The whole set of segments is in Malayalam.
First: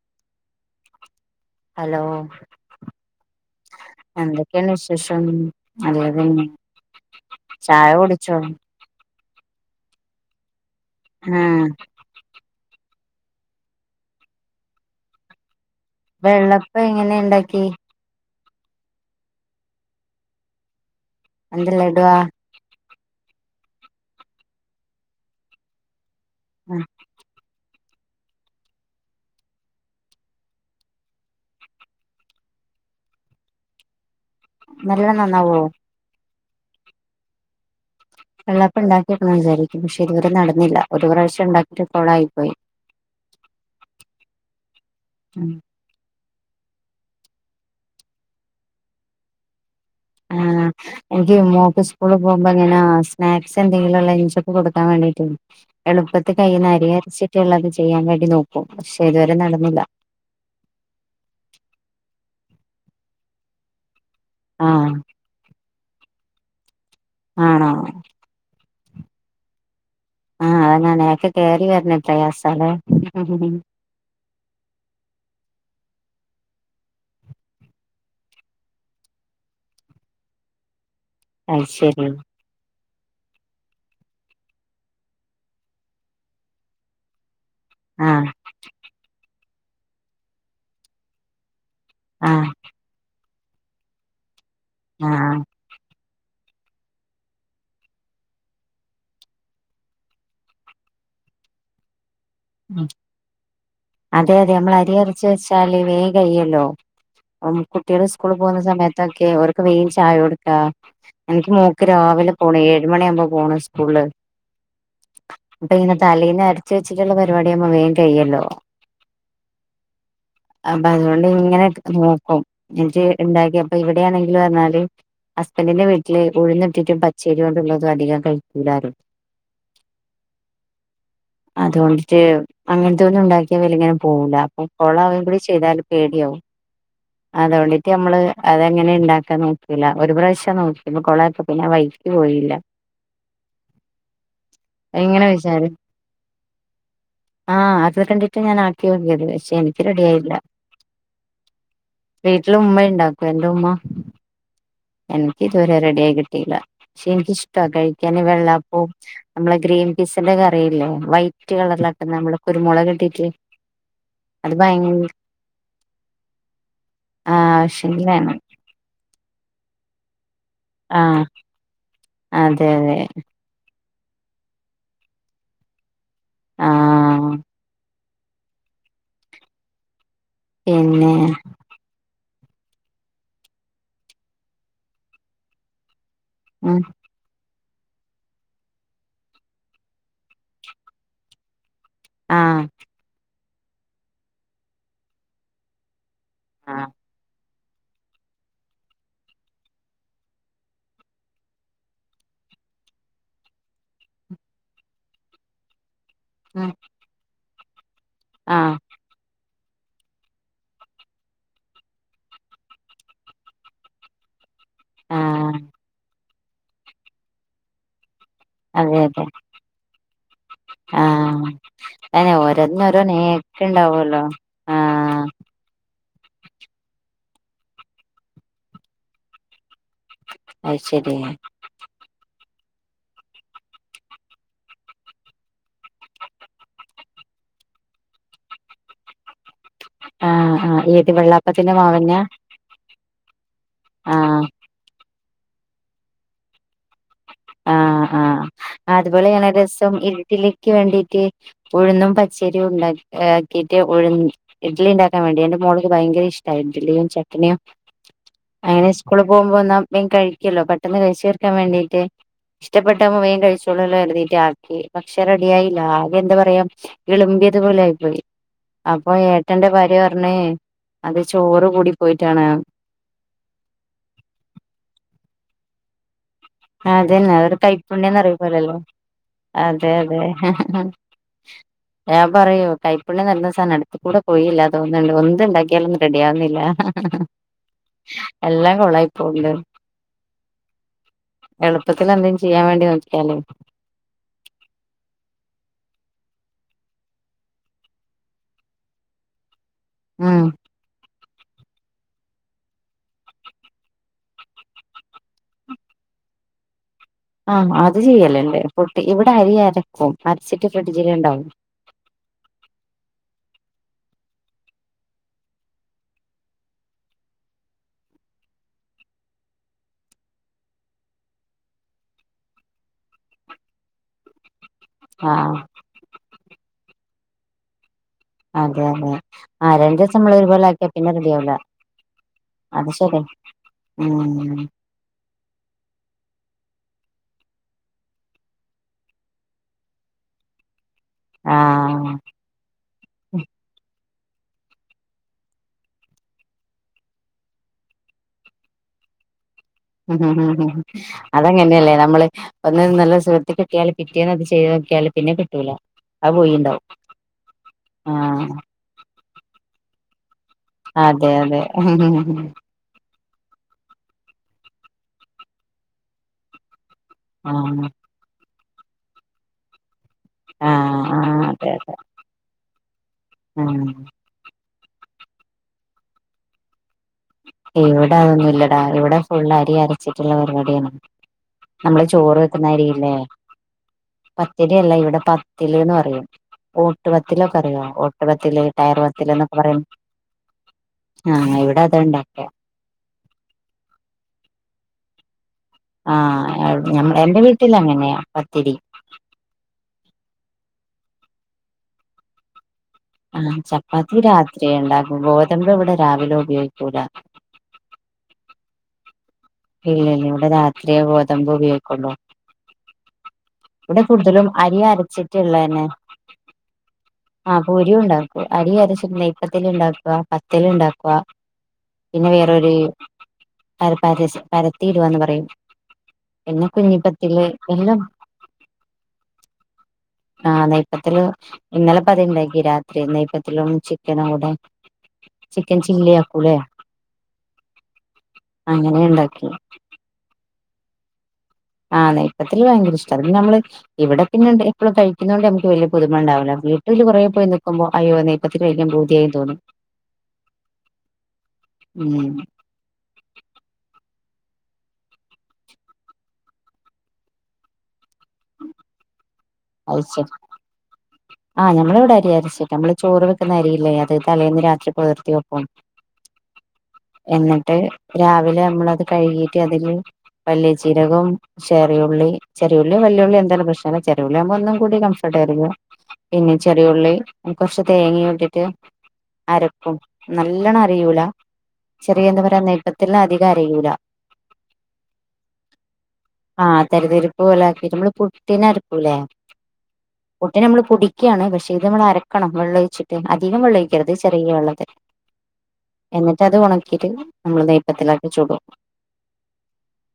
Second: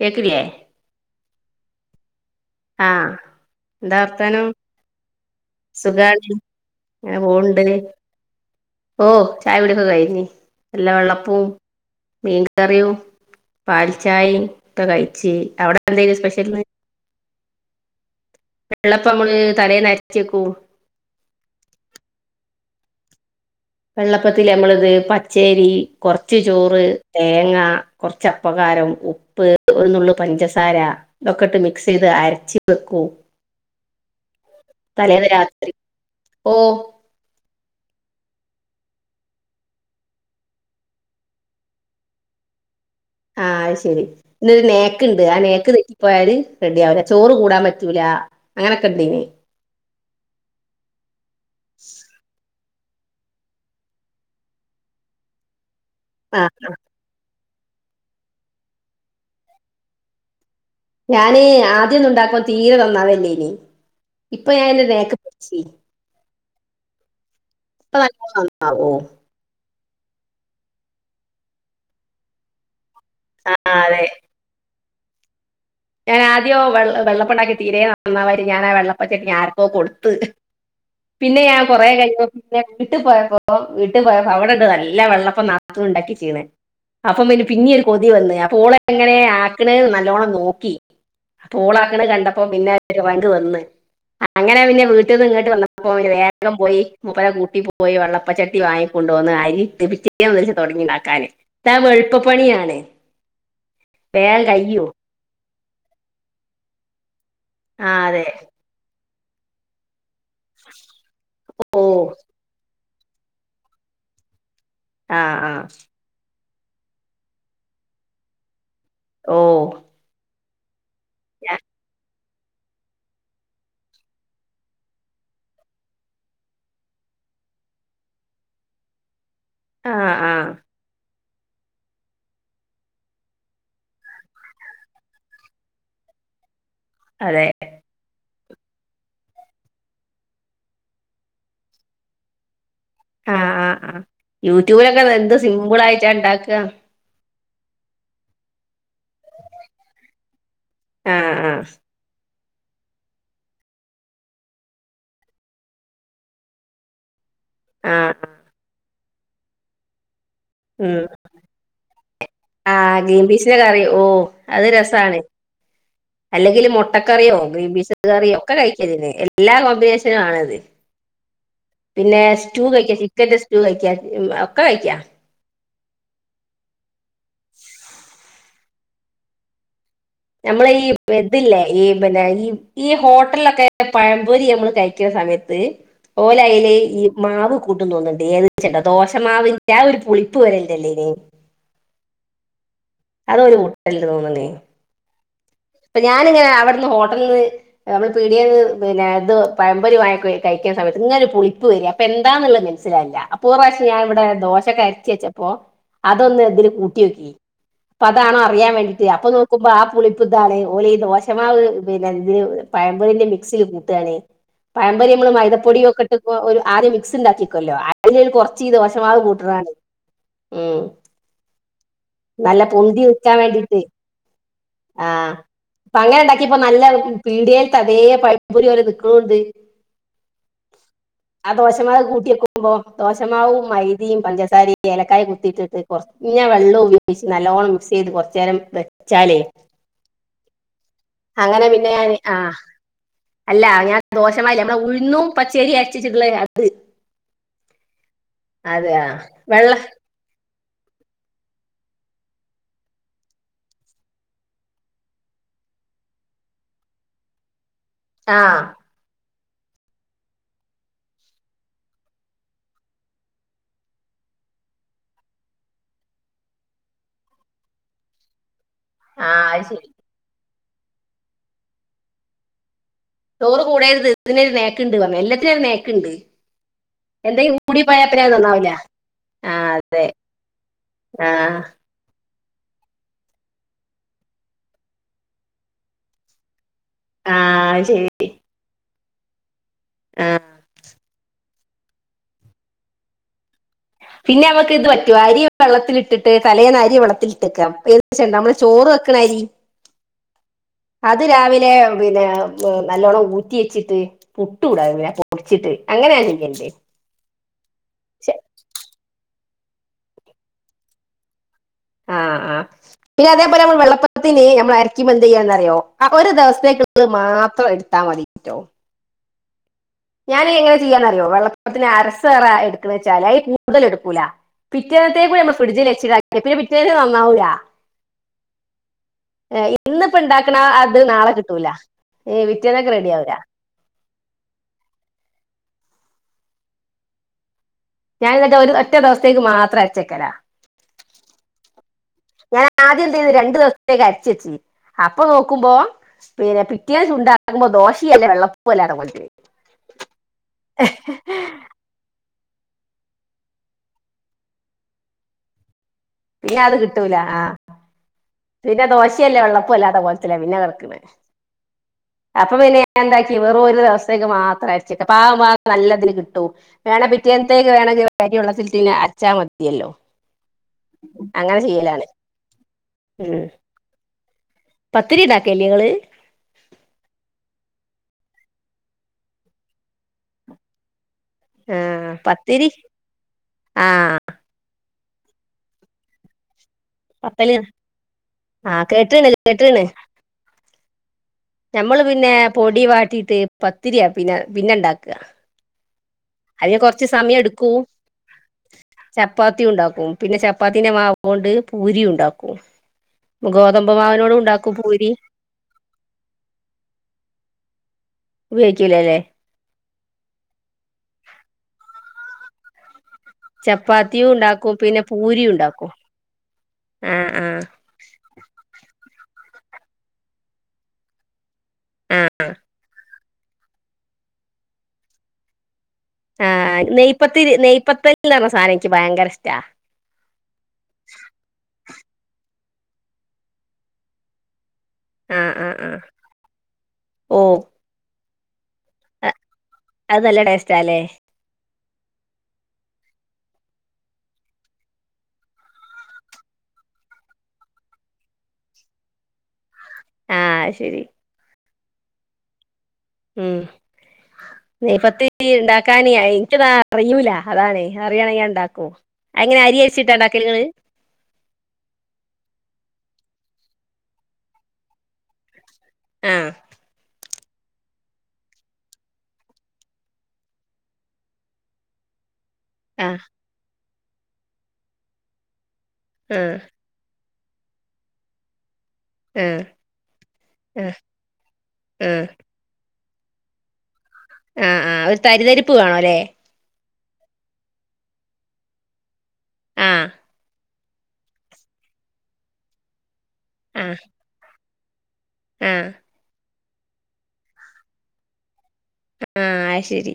കേക്കില്ലേ ഹലോ ആ എന്താ വർത്താനം എന്തൊക്കെയാണ് വിശേഷം [unintelligible] നല്ലതന്നെ അങ്ങനെ പോണുണ്ട് ചായ കുടിച്ചോ ഓ ചായകുടിയൊക്കെ കയിഞ്ഞി ല്ല വെള്ളപ്പവും ആഹ് മീൻകറിയും പാൽച്ചായേം ഒക്കെ കഴിച്ച് അവിടെ എന്തേനു സ്പെഷ്യൽന്ന് വെള്ളപ്പം എങ്ങനെ എണ്ടാ മ് വെള്ളപ്പം മ്മള് തലേന്നരച്ചേക്കൂ എന്ത്‌ ലഡുവാ വെള്ളപ്പത്തില് മ്മള്ത് പച്ചേരി കൊറച്ച് ചോറ് തേങ്ങ കൊറച്ചപ്പകാരം ഉപ്പ് ഒരുന്നുള്ള് പഞ്ചസാര ഇതൊക്കെ ഇട്ട് മിക്സ് ചെയ്ത് അരച്ച് വെക്കൂ നല്ല നന്നാവോ ഓ വെള്ളേപ്പം ണ്ടാക്കിയൊക്കണം വിചാരിക്കും പക്ഷെ ഇതുവരെ നടന്നില്ല ഒരു പ്രാവശ്യംണ്ടാക്കി കൊളായിപ്പോയി ആ ശരി ന്നൊരു നേക്ക്ണ്ട് ആ നേക്ക് തെറ്റിപ്പോയല് റെഡിയാവൂല ചോറ് കൂടാൻ പറ്റൂല അങ്ങനൊക്കെണ്ടീന് ആ എനിക്ക് മോക്ക് സ്കൂളിൽ പോകുമ്പോങ്ങനാ സ്നാക്സ് എന്തെങ്കിലുംള്ള ഇഞ്ചൊപ്പ കൊടുക്കാൻ വേണ്ടീട്ടെ എളുപ്പത്തി കൈയിന്ന് ആഹ് അരി അരച്ചി മറ്റള്ളത് ചെയ്യാൻ വേണ്ടി നോക്കും പക്ഷെ ഇതുവരെ നടന്നില്ല ഞാന് ആദ്യന്നുണ്ടാക്കും തീരെ തന്നാവല്ലേനി ഇപ്പൊ ഞാനായിന്റൊരു ആഹ് നേക്ക് പടിച്ചി ആണോ ആ ഓ ആഹ അയനെ നെക്ക് കേറി വരണ പ്രയാസല്ലേ ആ ആ അതെ ഞാൻ ആദ്യോ വെള്ള വെള്ളപ്പ ഉണ്ടാക്കി തീരെ നന്നാവായിട്ട് ഞാൻ ആ വെള്ളപ്പ ചെട്ടി ആർക്കോ കൊടുത്ത് പിന്നെ ഞാൻ കൊറേ അയ്ശരി കഴിഞ്ഞോ പിന്നെ വീട്ടിൽ പോയപ്പോ വീട്ടിൽ പോയപ്പോ അവിടുണ്ട് നല്ല വെള്ളപ്പോം നാത്തൂൻ ഉണ്ടാക്കിക്കീന് അപ്പൊ പിന്ന പിന്നെ ഒരു കൊതി ആഹ് വന് അപ്പോഓള എങ്ങനെ നല്ലോണം നോക്ക ക്കി പൂളാക്കണ് കണ്ടപ്പോ ആഹ് പിന്നെ ഒരു വൻ ക്ക് വന്ന് അങ്ങനെ പിന്നെ വീട്ടന്ന് ആഹ് ഇങ്ങട്ട് വന്നപ്പോ വേ അപ്പോ പോയി മുപ്പര കൂട്ടി പോയി വെള്ളപ്പച്ചട്ടി വാങ്ങിക്കൊണ്ടുവന്ന് അരിട്ട പിേറ്റേന്ന് വെച്ച് തുടങ്ങിണ്ടാക്കാന് ഇപ്പൊ വെളു എളുപ്പപ്പണിയാണെ ഉം വേം കയ്യും ച്ചാല് വേഗം കയ്യലോ ഉം ആ കുട്ട്യാള് അതെ സ്കൂളിൽ പോന്ന സമയത്ത് താക്കി ഓരിക്ക് വേഗം ചായ കൊടു കാം എനിക്ക് ഓ മോക്ക് രാവിലെ പോണം ഏ ഏഴു മണിയാവുമ്പോൾ പോണം സ്കൂൾല് ആ ആ ഇപ്പങ്ങനെ തലേന്നെ അരച്ച് ച്ചുവെച്ച് ഉള്ള പരിപാടിയാകുമ്പോ വേഗം കയ്യെല്ലോ ഓ അം അതുകൊണ്ട് ഞാ- ഇങ്ങനെ നോക്കും എനിക്ക് ഉണ്ടാക്കിയപ്പോ എവിടെയാണെങ്കില് പറഞ്ഞാല് ഹസ്ബൻഡിന്റെ വീട്ടില് ഉഴുന്നിട്ടിട്ടിം പച്ചരി കൊണ്ട് ഉള്ളതും അധികം കഴിക്കൂല ആരും ആ ആ അതുകൊണ്ടിട്ട് അങ്ങനത്തെ ഒന്നും ഉണ്ടാക്കി വലിങ്ങനെ പോകൂല അപ്പോ കോളാവുകയും കൂടി ചെയ്താല് പേടിയാവും അതെ അതുകൊണ്ഡിറ്റ്‌ നമ്മള് അതെങ്ങനെയാ ഇണ്ടാക്കാൻ നോക്കില്ല ഒരു പ്രാവശ്യം നോക്കിയപ്പോൾ കോളായപ്പോ പിന്നെ വഴിക്ക് പോയില്ല ആ ആ അ യൂട്യൂബിൽ ഒക്കെഅത് എങ്ങനെ എന്ത് സിമ്പിൾ ആയിറ്റാ ഉണ്ടാ ക്കുക ആ അത് കണ്ടിട്ട്ഞാൻ ആ ക്കി നോക്കിയത് പക്ഷേ എനിക്ക് റെഡിയായില്ല ആ ആ വീട്ടിൽ ഉമ്മ ഉണ്ടാക്കും എന്റെ ഉമ്മ എനിക്ക് ഇതുവരെ റെഡി ആായി കിട്ടിയില്ല പക്ഷെ എനിക്ക്ഷ് ട്ടാ ആ കഴിക്കാന് വെള്ളാപ്പൂ നമ്മളെ ഗ്രീൻപീസ് ന്റെ കറിയില്ലേ ഉം. വൈറ്റ് കളറിലാക്കുന്ന നമ്മള് ആ കുരുമുളക് ഗ്രീൻ ഇട്ടിട്ട് പീസിന്റെ കറി ഓ അത് രസാണ് അല്ലെങ്കിൽ മുട്ടക്കറിയോ ആഹ് ഗ്രീൻ പീസ് ആവശ്യങ്കിലാണ് കറിയോ ഒക്കെ കഴിക്കതിന് എല്ലാ കോമ്പിനേഷനും ആണത് ആ പിന്നെ സ്റ്റൂ കഴിക്ക ചിക്കൻന്റെ സ്റ്റൂ കഴിക്കാ ഉം ഒക്കെ കഴിക്കാ ആ അ നമ്മള് ഈ പിന്നെ ഇതില്ലേ ഈ പിന്നെ ഈ ഈ ഹോട്ടൽലൊക്കെ പഴംപൊരി നമ്മള് കഴിക്ന്ന സമയത്ത് ഓല അയിലേ ഉം ഈ മാവ് കൂട്ടും തോന്നുന്ന്ണ്ട് [unintelligible] ദോശമാവിന്റെ ആ ഒരു പുളിപ്പ് [unintelligible] ആ അത് ഓല് മുട്ടല്ണ്ട് തോന്ന്ണ് ഇപ്പൊ ഞാനിങ്ങനെ ആഹ് അവിട്ന്ന് ഹോട്ടൽ ന്ന് നമ്മള് പിടെന്ന് പിന്നെ ഇത് പയംമ്പോരി വാങ്ങി കഴിക്ണ സമയത്ത് ഇങ്ങനൊരു പുളിപ്പ് വരാ അപ്പ എന്താന്നുള്ളത് മനസ്സിലായില്ല അപ്പൊ ഒരു പ്രാവശ്യം ഞാൻ ഇവിടെ ദോശൊക്കെ അരച്ച് വെച്ചപ്പോ അതൊന്ന് ഉം അതില് കൂട്ടി നോക്കി അതാണോ അറിയാൻ ആഹ് വേണ്ടിട്ട് അപ്പ നോ [unintelligible] ഇതാണ് ഓലെ ദോശമാവ് പിന്നെ ഇ പയംമ്പൊരിന്റെ മിക്സില് കൂട്ടാണ് പായംപൊരി ആഹ് മൈതപ്പൊടിയും ഒക്കെട്ട് ഒരു ആദ്യം മിക്സ് ഉണ്ടാക്കിക്കല്ലോ അതില് കുർച്ച് ഈ ദോഷമാവ് കൂട്ട്ണതാണ് ആ അനെ നല്ല ഓരോന്നിന് ഓരോ നേക്ക് ഇണ്ടാവല്ലോ ആ അങ്ങനെ ഉണ്ടാക്കി ഇപ്പ നല്ല പീടിയൽത്തെ അതേ പയംമ്പോരി പോലെ നിക്ന്നുണ്ട് അത് ശരി അ ദോശമാ കൂട്ടി പോ ദോശമാവും മൈതിം പഞ്ചസാരയും ഏലക്കായ കുത്തിയിട്ടിട്ട് കുറഞ്ഞ വെള്ളം ഉപയോഗിച്ച് നല്ലോണം മിക്സ് ചെയ്ത് കുറച്ച് നേരം വെച്ചാല് ആ ആ ഏത് അങ്ങനെ വെള്ളാപ്പത്തിന്റെ പിന്നെ ഞാൻ മാവന്നെ ആ അല്ല ഞാൻ ആഹ് ദോഷമാവല്ല നമ്മളെ ഉഴുന്നും പച്ചേരി അരച്ചിട്ടില്ലേ അത് ആ ആ അതുപോലെയാണ് വെള്ള രസം ഇഡിലി ക്ക് വേണ്ടിട്ട് ഉഴുന്നും പച്ചേരിയും ഉണ്ടാക്കി ആക്കിയിട്ട് ഉഴ ഇഡ്ലി ഇണ്ടാക്കാൻ വേണ്ടി എന്റെ മോള്ക്ക് ഭയങ്കര ഇഷ്ടാ ഇഡ്ലിയും ചട്നിയും ആ അങ്ങനെ സ്കൂള് പോകുമ്പോൾന്നാ മേം കഴിക്കല്ലോ പെട്ടെന്ന് കഴിച്ച് തിർക്കാൻ വേണ്ടീട്ട് ഇഷ്ടപ്പെട്ടത് ആവുമ്പോ മേം കഴിച്ചോളല്ലോ കരുതീട്ട് ആക്കി പക്ഷെ റെഡിയായില്ല ആകെ എന്താ പറയാ ഇളുംമ്പിയത് പോലെ ആയി പോയി അപ്പൊ ആ അത് ഏട്ടന്റെ ശരി ഭാര്യ പറഞ് അത് ചോറും കൂടി പോയിട്ടാണ് ചോറ് കൂടരുത് ഇതിനൊരു നേക്ണ്ട് പറഞ് എല്ലത്തിനും ഒരു നേക്ണ്ട് അതെന്നാ അത് ഒരു കൈപ്പുണ്ന്ന് നന്നാവില്ല [unintelligible] അതെ അതെ ആ പറയോ കൈപ്പുണ്ി നിരുന്ന സാധന അടുത്ത കൂടെ പോയില്ല അതോന്നുന്നു ഒന്ന ഉണ്ടാക്കിയാലൊന്നും റെഡി ആവുന്നില്ല ആ അത് എല്ലാം കൊളായി പോല്ല ആഹ എളുപ്പത്തിൽ എന്തേും ചെയ്യാൻ വേണ്ടി നോദിക്കാലേ പിന്നെ അവമ്മക്ക് ഇത് പറ്റുവ അരി വെള്ളത്തിലൽിട്ടിട്ട് തലേന്ന് അരി വെള്ളത്തിൽിട്ട്ക്കാം ഏദേ നമ്മള് ചോറ് വെക്കണ അരി ഉം അത് രാവിലെ പിന്നെ നല്ലോണ്ണം ഊറ്റി വെച്ചിട്ട് പുട്ട് കൂടാ പിന്നെ പൊടിച്ചിട്ട് അങ്ങനെയാ ചറെ ആഹ അത് ചെയ്യലല്ലേ ഫ ഇവിടെ അരി അരക്കും മരച്ചട്ട് ഫ്രിഡ്ജില ഉണ്ടാവും ആഹ ആ പിന്നെ അതേപോലെ നമ്മൾ വെള്ളപ്പത്തിന് നമ്മൾ അരക്കുമ്പോ എന്ത് ചെയ്യാന്നറിയോ ഒരു ദിവസത്തേക്കുള്ള മാത്രം എടുത്താ മതിട്ടോ ഞാനൻങ്ങനെ ചെയ്യാന്നറിയോ വെള്ളപ്പൊപ്പത്തിന് അരസേറ എടുക്കുന്ന വെച്ചാല് കൂതൽ എടുക്കൂല പിറ്റത്തത്തെേ കൂ നമ്മ ആഹ് ഫ്രഡ്ജിൽെച്ചി പി ശരു മാമ്മ അവിട അതെ അതെ ആ രണ്ടു ദിവസം നമ്മള് ഉണ്ടാക്കണ ഒരുപോലെ ആക്കിയാ അത് പിന്നെ റെഡി നാളെ ആവല കിട്ടൂല പിറ്റേന്നേക്ക് അത് റെഡി ശരി ആവൂല ഉം ഞാാനി എന്നിട്ട് ഒരു ഒറ്റ ദിവസത്തേക്ക് മാത്രം അച്ചേക്കല ഞൻ ആദ്യം എന്ത ചെയ്യുന്നു ആഹ് രണ്ടു ദിവസത്തേക്കായിട്ട ചച്ച അപ്പൊ നോക്കുമ്പോ പിന്നെ പിറ്റേ ഉണ്ടാകുമ്പോ ദോശയല്ലേ വെള്ളപ്പൂല്ലാതങ്ങോ ഉംം ഉ അതങ്ങനെയല്ലേ നമ്മള് ഒന്ന് നല്ല സുഖത്ത് കിട്ടിയാല് പിറ്റേന്ന് അത് ചെയ്ത് നോക്കിയാല് പിന്നെ കിട്ടൂല പിന്നെ അത് കിട്ടൂല ആഹ ആഹ് പിന്നെ ദോശയല്ലേ വെള്ള വലത പിന്നെ കടക്ക അതെ അതെ ആഹ് അപ്പൊ പിന്നെ എന്താ വെറും ഒരു ദിവസത്തേക്ക് മാത്രം അയച്ചക്ക പാവം പാ നല്ലതിന് കിട്ടൂ വേണെ പിറ്റേ എത്തേക്ക് ആഹ് വേണെ കാര്യുള്ള ത്തിന് അച്ചാ മതിയല്ലോ അങ്ങനെ ചെയ്യലാണ് ഉം പത്തിരി ഇതാാക്കെല്ലള് ഇവിടെ അതൊന്നും ഇല്ലടാ ഇവിടെ ഫുൾ അരി അരച്ചിട്ടുള്ള പരിപാടിയാണ് ആ നമ്മള് ചോറ് പത്തിരി വെക്കുന്നരില്ലേ ആ പത്തിരിയല്ല ഇവിടെ പത്തില്ൽന്ന് പറയും ഓട്ട്പത്തിലൽ പത്തല് ഒക്കെ അറിയോ ഓട്ട് പത്തിൽ ആ ടയർ കേട്ടിണ് വത്തിൽ എന്നൊക്കെ പറയ കേട്ടിണ് ആഹ ഇവിടെ നമ്മള് പിന്നെ പൊടി വാട്ടിട്ട് പത്തിരിയാ പിന്നെ പിന്നെണ്ടാക്ക അക ആഹ് അതിന് കൊറച്ച് ഞമ്മ സമയം എന്റെ വീട്ടിൽ എടുക്കും അങ്ങനെയാ പത്തിരി ചപ്പാത്തി ഉണ്ടാക്കും പിന്നെ ചപ്പാത്തി ത്തിനമാവുകൊണ്ട് പൂരി ഉണ്ടാക്കും ആ ഗോതമ്പ് ചപ്പാത്തി മാവിനോട് ഉണ്ടാക്കും രാത്രിയ പൂരി ഉണ്ടാകൂ ഗോതമ്പ് ഇവിടെ രാവിലെ ഉപയോഗിക്കൂല ഉപയോഗിക്കില്ലല്ലേ ഇല്ല ഇല്ല ഇവിടെ രാത്രിയെ ഗോതമ്പ് ഉപയോഗിക്കുള്ളു ഇവിടെ ചപ്പാത്തിയും കൂടുതലും ഉണ്ടാക്കും അരി പിന്നെ പൂരിയും അരച്ചിട്ടുള്ളതന്നെ ഉണ്ടാക്കും ആഹ് ആ ആഹ് പൂരി ഉണ്ടാകും അരി അരച്ചിട്ട മുപ്പതിൽ ഉണ്ടാക്കുക പത്തിൽ ഉണ്ടാക്കുക പിന്നെ വേറരു പ പാര പരത്തിയിടുവന്ന് പറയും ആഹ നെയ്പത്തിരി നെയ് പത്ത ആഹ നെയ്പത്തിരി ഇന്നലെ പതിുണ്ടായി എനിക്ക് രാത്രി നെയ്പത്തിരി ചിക്കനും ആവട്ടെ ആഹ് ആഹ് ചിക്കൻ ആഹ് ചില്ലി ആകുലെ ഓ അങ്ങനെ ഉണ്ടാക്കി സ്റ്റ് അല്ലേ ആഹ് നെയ്പത്തിരി ഭയങ്ക ഇഷ്ടമാണ് പിന്നെ നമ്മള് ഇവിടെ പിന്നെ എപ്പോഴും കഴിക്കുന്ന കൊണ്ട് നമുക്ക് വലിയ പുൊതുമമ ഉണ്ടാവില്ല വീട്ടില് കുറെേ പോയി നൽക്കുമ്പോ അയ്യോ നെയ്പത്തിരി കഴിക്കാൻ പൂതിയായി തോനും ആഹ് ശരി ഉം ഉം നീപ്പത്തി ഉണ്ടാക്കാന എനിക്കതാ അറിയൂല അതാണ് അറിയാമെങ്കിൽ ഉണ്ടാക്കു അ ശരി ആഹ് ഞമ്മള് ഇവിടെ അരി അരച്ചിട്ട് നമ്മള് ചോറ് വെക്കുന്ന അരിയില്ലേ അത് തലേൽന്ന് രാത്രി പുതിർത്തി വെപ്പും ആഹ എന്നിട്ട് രാവിലെ നമ്മളത് കഴുകിട്ട് അതിൽ വല്ലചീരകവും ചെറിയുള്ളി ചെറിയുള്ളിയോ ആഹ് വലിയുള്ളിയോ എന്താല പ്രശ് [unintelligible] [unintelligible] ഒനും കൂടി കംഫർട്ട് ആയിരിക്കും ആഹ് പിന്നെ ചെറിയുള്ളി കുറച്ച് തേങ്ങയും ഇട്ടിട്ട് ആഹ് അരക്കും നല്ലോണം ആഹ് അരയൂല ആഹ് ചെറിയ എന്താ പറയാ ത്തിൽ അധികം അരയൂല ആഹ ആ് ഒരു തരിതരിപ്പ് കാണൂലെ ആ തരിതിരിപ്പ് പോലെ ആക്കി നമ്മള് പുട്ടിന് ല്ലെ ആഹ് പുട്ടിന് നമ്മള് പോടിക്കുവാണ് പക്ഷെ ഇത് നമ്മൾ അരക്കണം വെള്ളം ഒഴിച്ച് അധികം ആഹ് വെള്ളഴിക്കരുത് ചെറിയ വെള്ളത്തില് ആഹ് എന്നിട്ട് അത് ഉണ [unintelligible] നമ്മള് നെയപ്പത്തിലാക്കി ചൂടും ആഹ് ശരി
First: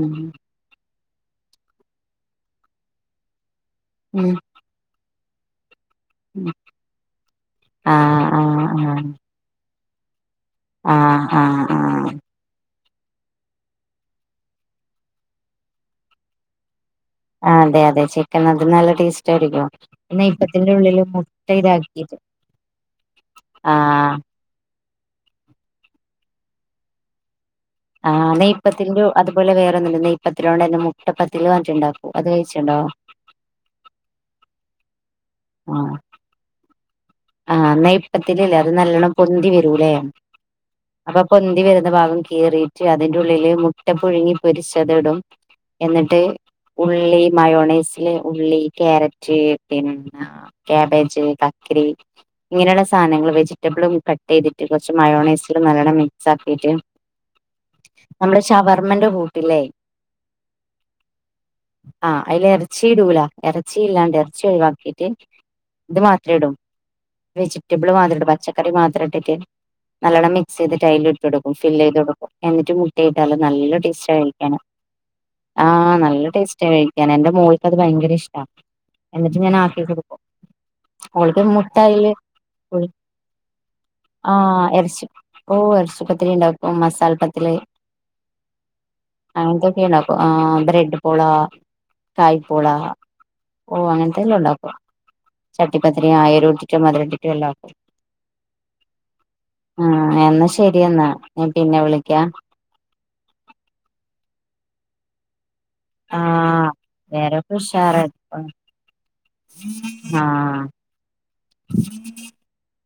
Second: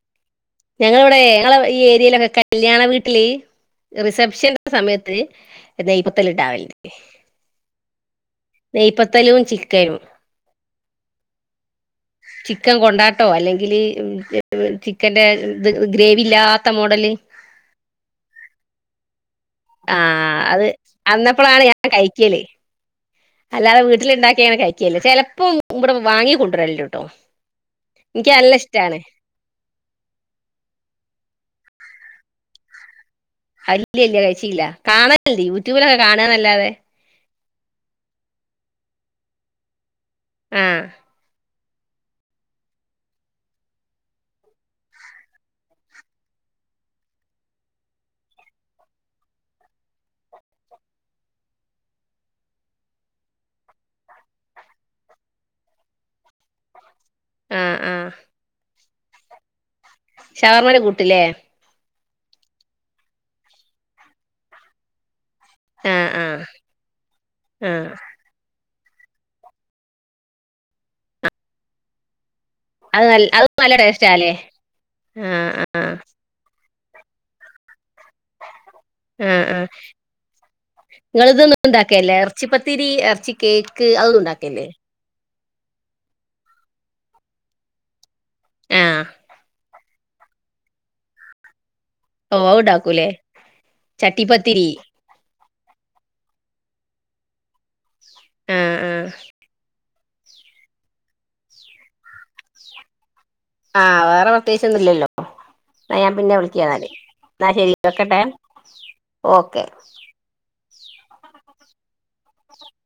ഉം ഞങ്ങളിവിടെ ഞങ്ങള് ഈ ഏരിയയിലൊക്കെ കല്യാണ വീട്ടില് ഉം റിസപ്ഷന്റെന്റെ സമയത്ത് [unintelligible] ആഹ് [unintelligible] [unintelligible] ആഹ ആഹ് ആഹ് ചിക്കൻ കൊണ്ടാട്ടോ അല്ലെങ്കിൽ ചിക്കന്റെ ഗ്രേവില്ലാത്ത അതെ അതെ ചിക്കൻ അത് നല്ല ടേസ്റ്റ് ആയിരിക്കും ആഹ അത് നെയ്പ്പത്തിന്റെ ഉള്ളില് മുട്ട അന്നപ്പോളാണ് ഞാൻ ഇതാക്കിട്ട് കഴിക്കല് അല്ലാതെ ആഹ് വീട്ടിൽണ്ടാക്കിങ്ങനെ കഴിക്കല്ലേ ചിലപ്പോം ഇവിടെ വാങ്ങിക്കൊ [unintelligible] ആ് നെയ്യപ്പത്തി അതുപോലെ വേറെന്നുമല്ല നെയ്യപ്പത്തിലോണ്ട് തന്നെ മുട്ടപ്പത്തില് ണ്ടാക്കും അത് കഴിച്ചണ്ടോ ഇല്ലില്ല കഴിച്ചില്ല കാണ അല്ല യൂട്യൂബിലൊക്കെ കാണൽ അല്ലാതെ ആഹ എന്നാ നെയ്യപ്പത്തില്ലേ അത് നല്ലോണ്ണം പൊന്തി വരൂലേ ആ അപ്പൊ പൊന്തി വ ഭാഗം കീറിയിട്ട് അതിൻറെ ഉള്ളില് മുട്ട പുഴുങ്ങി പൊരിച്ചത്ടും എന്നിട്ട് ഉള്ളി മയോണൈസിൽ ഉള്ളി ക്യാരറ്റ് പിന്നെ കാബേജ് കക്കരി ഇങ്ങനെയുള്ള സാധനങ്ങൾ വെജിറ്റബിളും കട്ട് ചെയ്തിട്ട് കുറച്ച് മയോണൈസും നല്ലോണം മിക്സ് ആക്കിട്ട് ആ ആ നമ്മുടെ [unintelligible] ർമ്മന്റെ കൂട്ടില്ലേ ഷവർമയുടെ കൂട്ടില്ലേ ആഹ് അതിൽ ഇറച്ചി ഇടൂല ഇറച്ചി ഇല്ലാണ്ട് ഇറച്ചി ഒഴിവാക്കിട്ട് ആ ഇത് ആ മാത്രെ ഇടും ആ വെജിറ്റബിൾ മാതിരിണ്ട് പച്ച ക്കറി മാത്രം ഇട്ടിട്ട് നല്ലോണം മിക്സ് ചെയ്തിട്ട് അയില് ഇട്ട് കൊടുക്കും ഫില്ല് ചെയ്ത് കൊടുക്കും എന്നിട്ട് അത് മുട്ടയിട്ടാലും അത് നല്ല ടേസ്റ്റാ ടേസ്റ്റാല്ലേ കഴിക്കാന് ആ നല്ല ടേസ്റ്റാ കഴി ഞാൻ എന്റെ മോൾകത് അത് ഭയങ്കര ഇഷ്ടാ എന്നിട്ട് ആഹ് ഞാൻ ആഹ് ആക്കികൊടുക്കും ഓൾക് മു നിങ്ങളിതൊന്നും ഇറച്ചിപ്പത്തിരി ഇറച്ചി കേക്ക് അത് ഒന്നും ആഹ് ഉണ്ടാക്കലില്ലേ എറച്ചി ഓ എറച്ചി പത്തിരി ഇണ്ടാക്കും മസാല പത്തില് [unintelligible] ആഹ് അതിന്റെ ഇണ്ടാക്കും ആ ബ്രെഡ് പോള ഓ കായ്പോള അത്ണ്ടാക്കൂലേ ഓ അങ്ങനത്തെല്ലാം ചട്ടിപ്പത്തിരി ഉണ്ടാക്കും ചട്ടിപ്പത്തിരി ആയിറൊട്ടി ച്ച് മധരട്ടിട്ട് വെള്ളം ആക്കും ആ ആ ആ എന്നാ ശരി എന്നാ ഞാൻ പിന്നെ വിളിക്കാം ആ വേറെ പ്രത്യേകിച്ചൊന്നും ഇല്ലല്ലോ ഇന്നാ ഞാൻ പിന്നെ വിളിക്കാ ആഹ് ന്നാല് വേറെക്കെ ശരി ഉഷാറായി വെക്കട്ടെ പോണ്. ഓക്കെ [inaudible]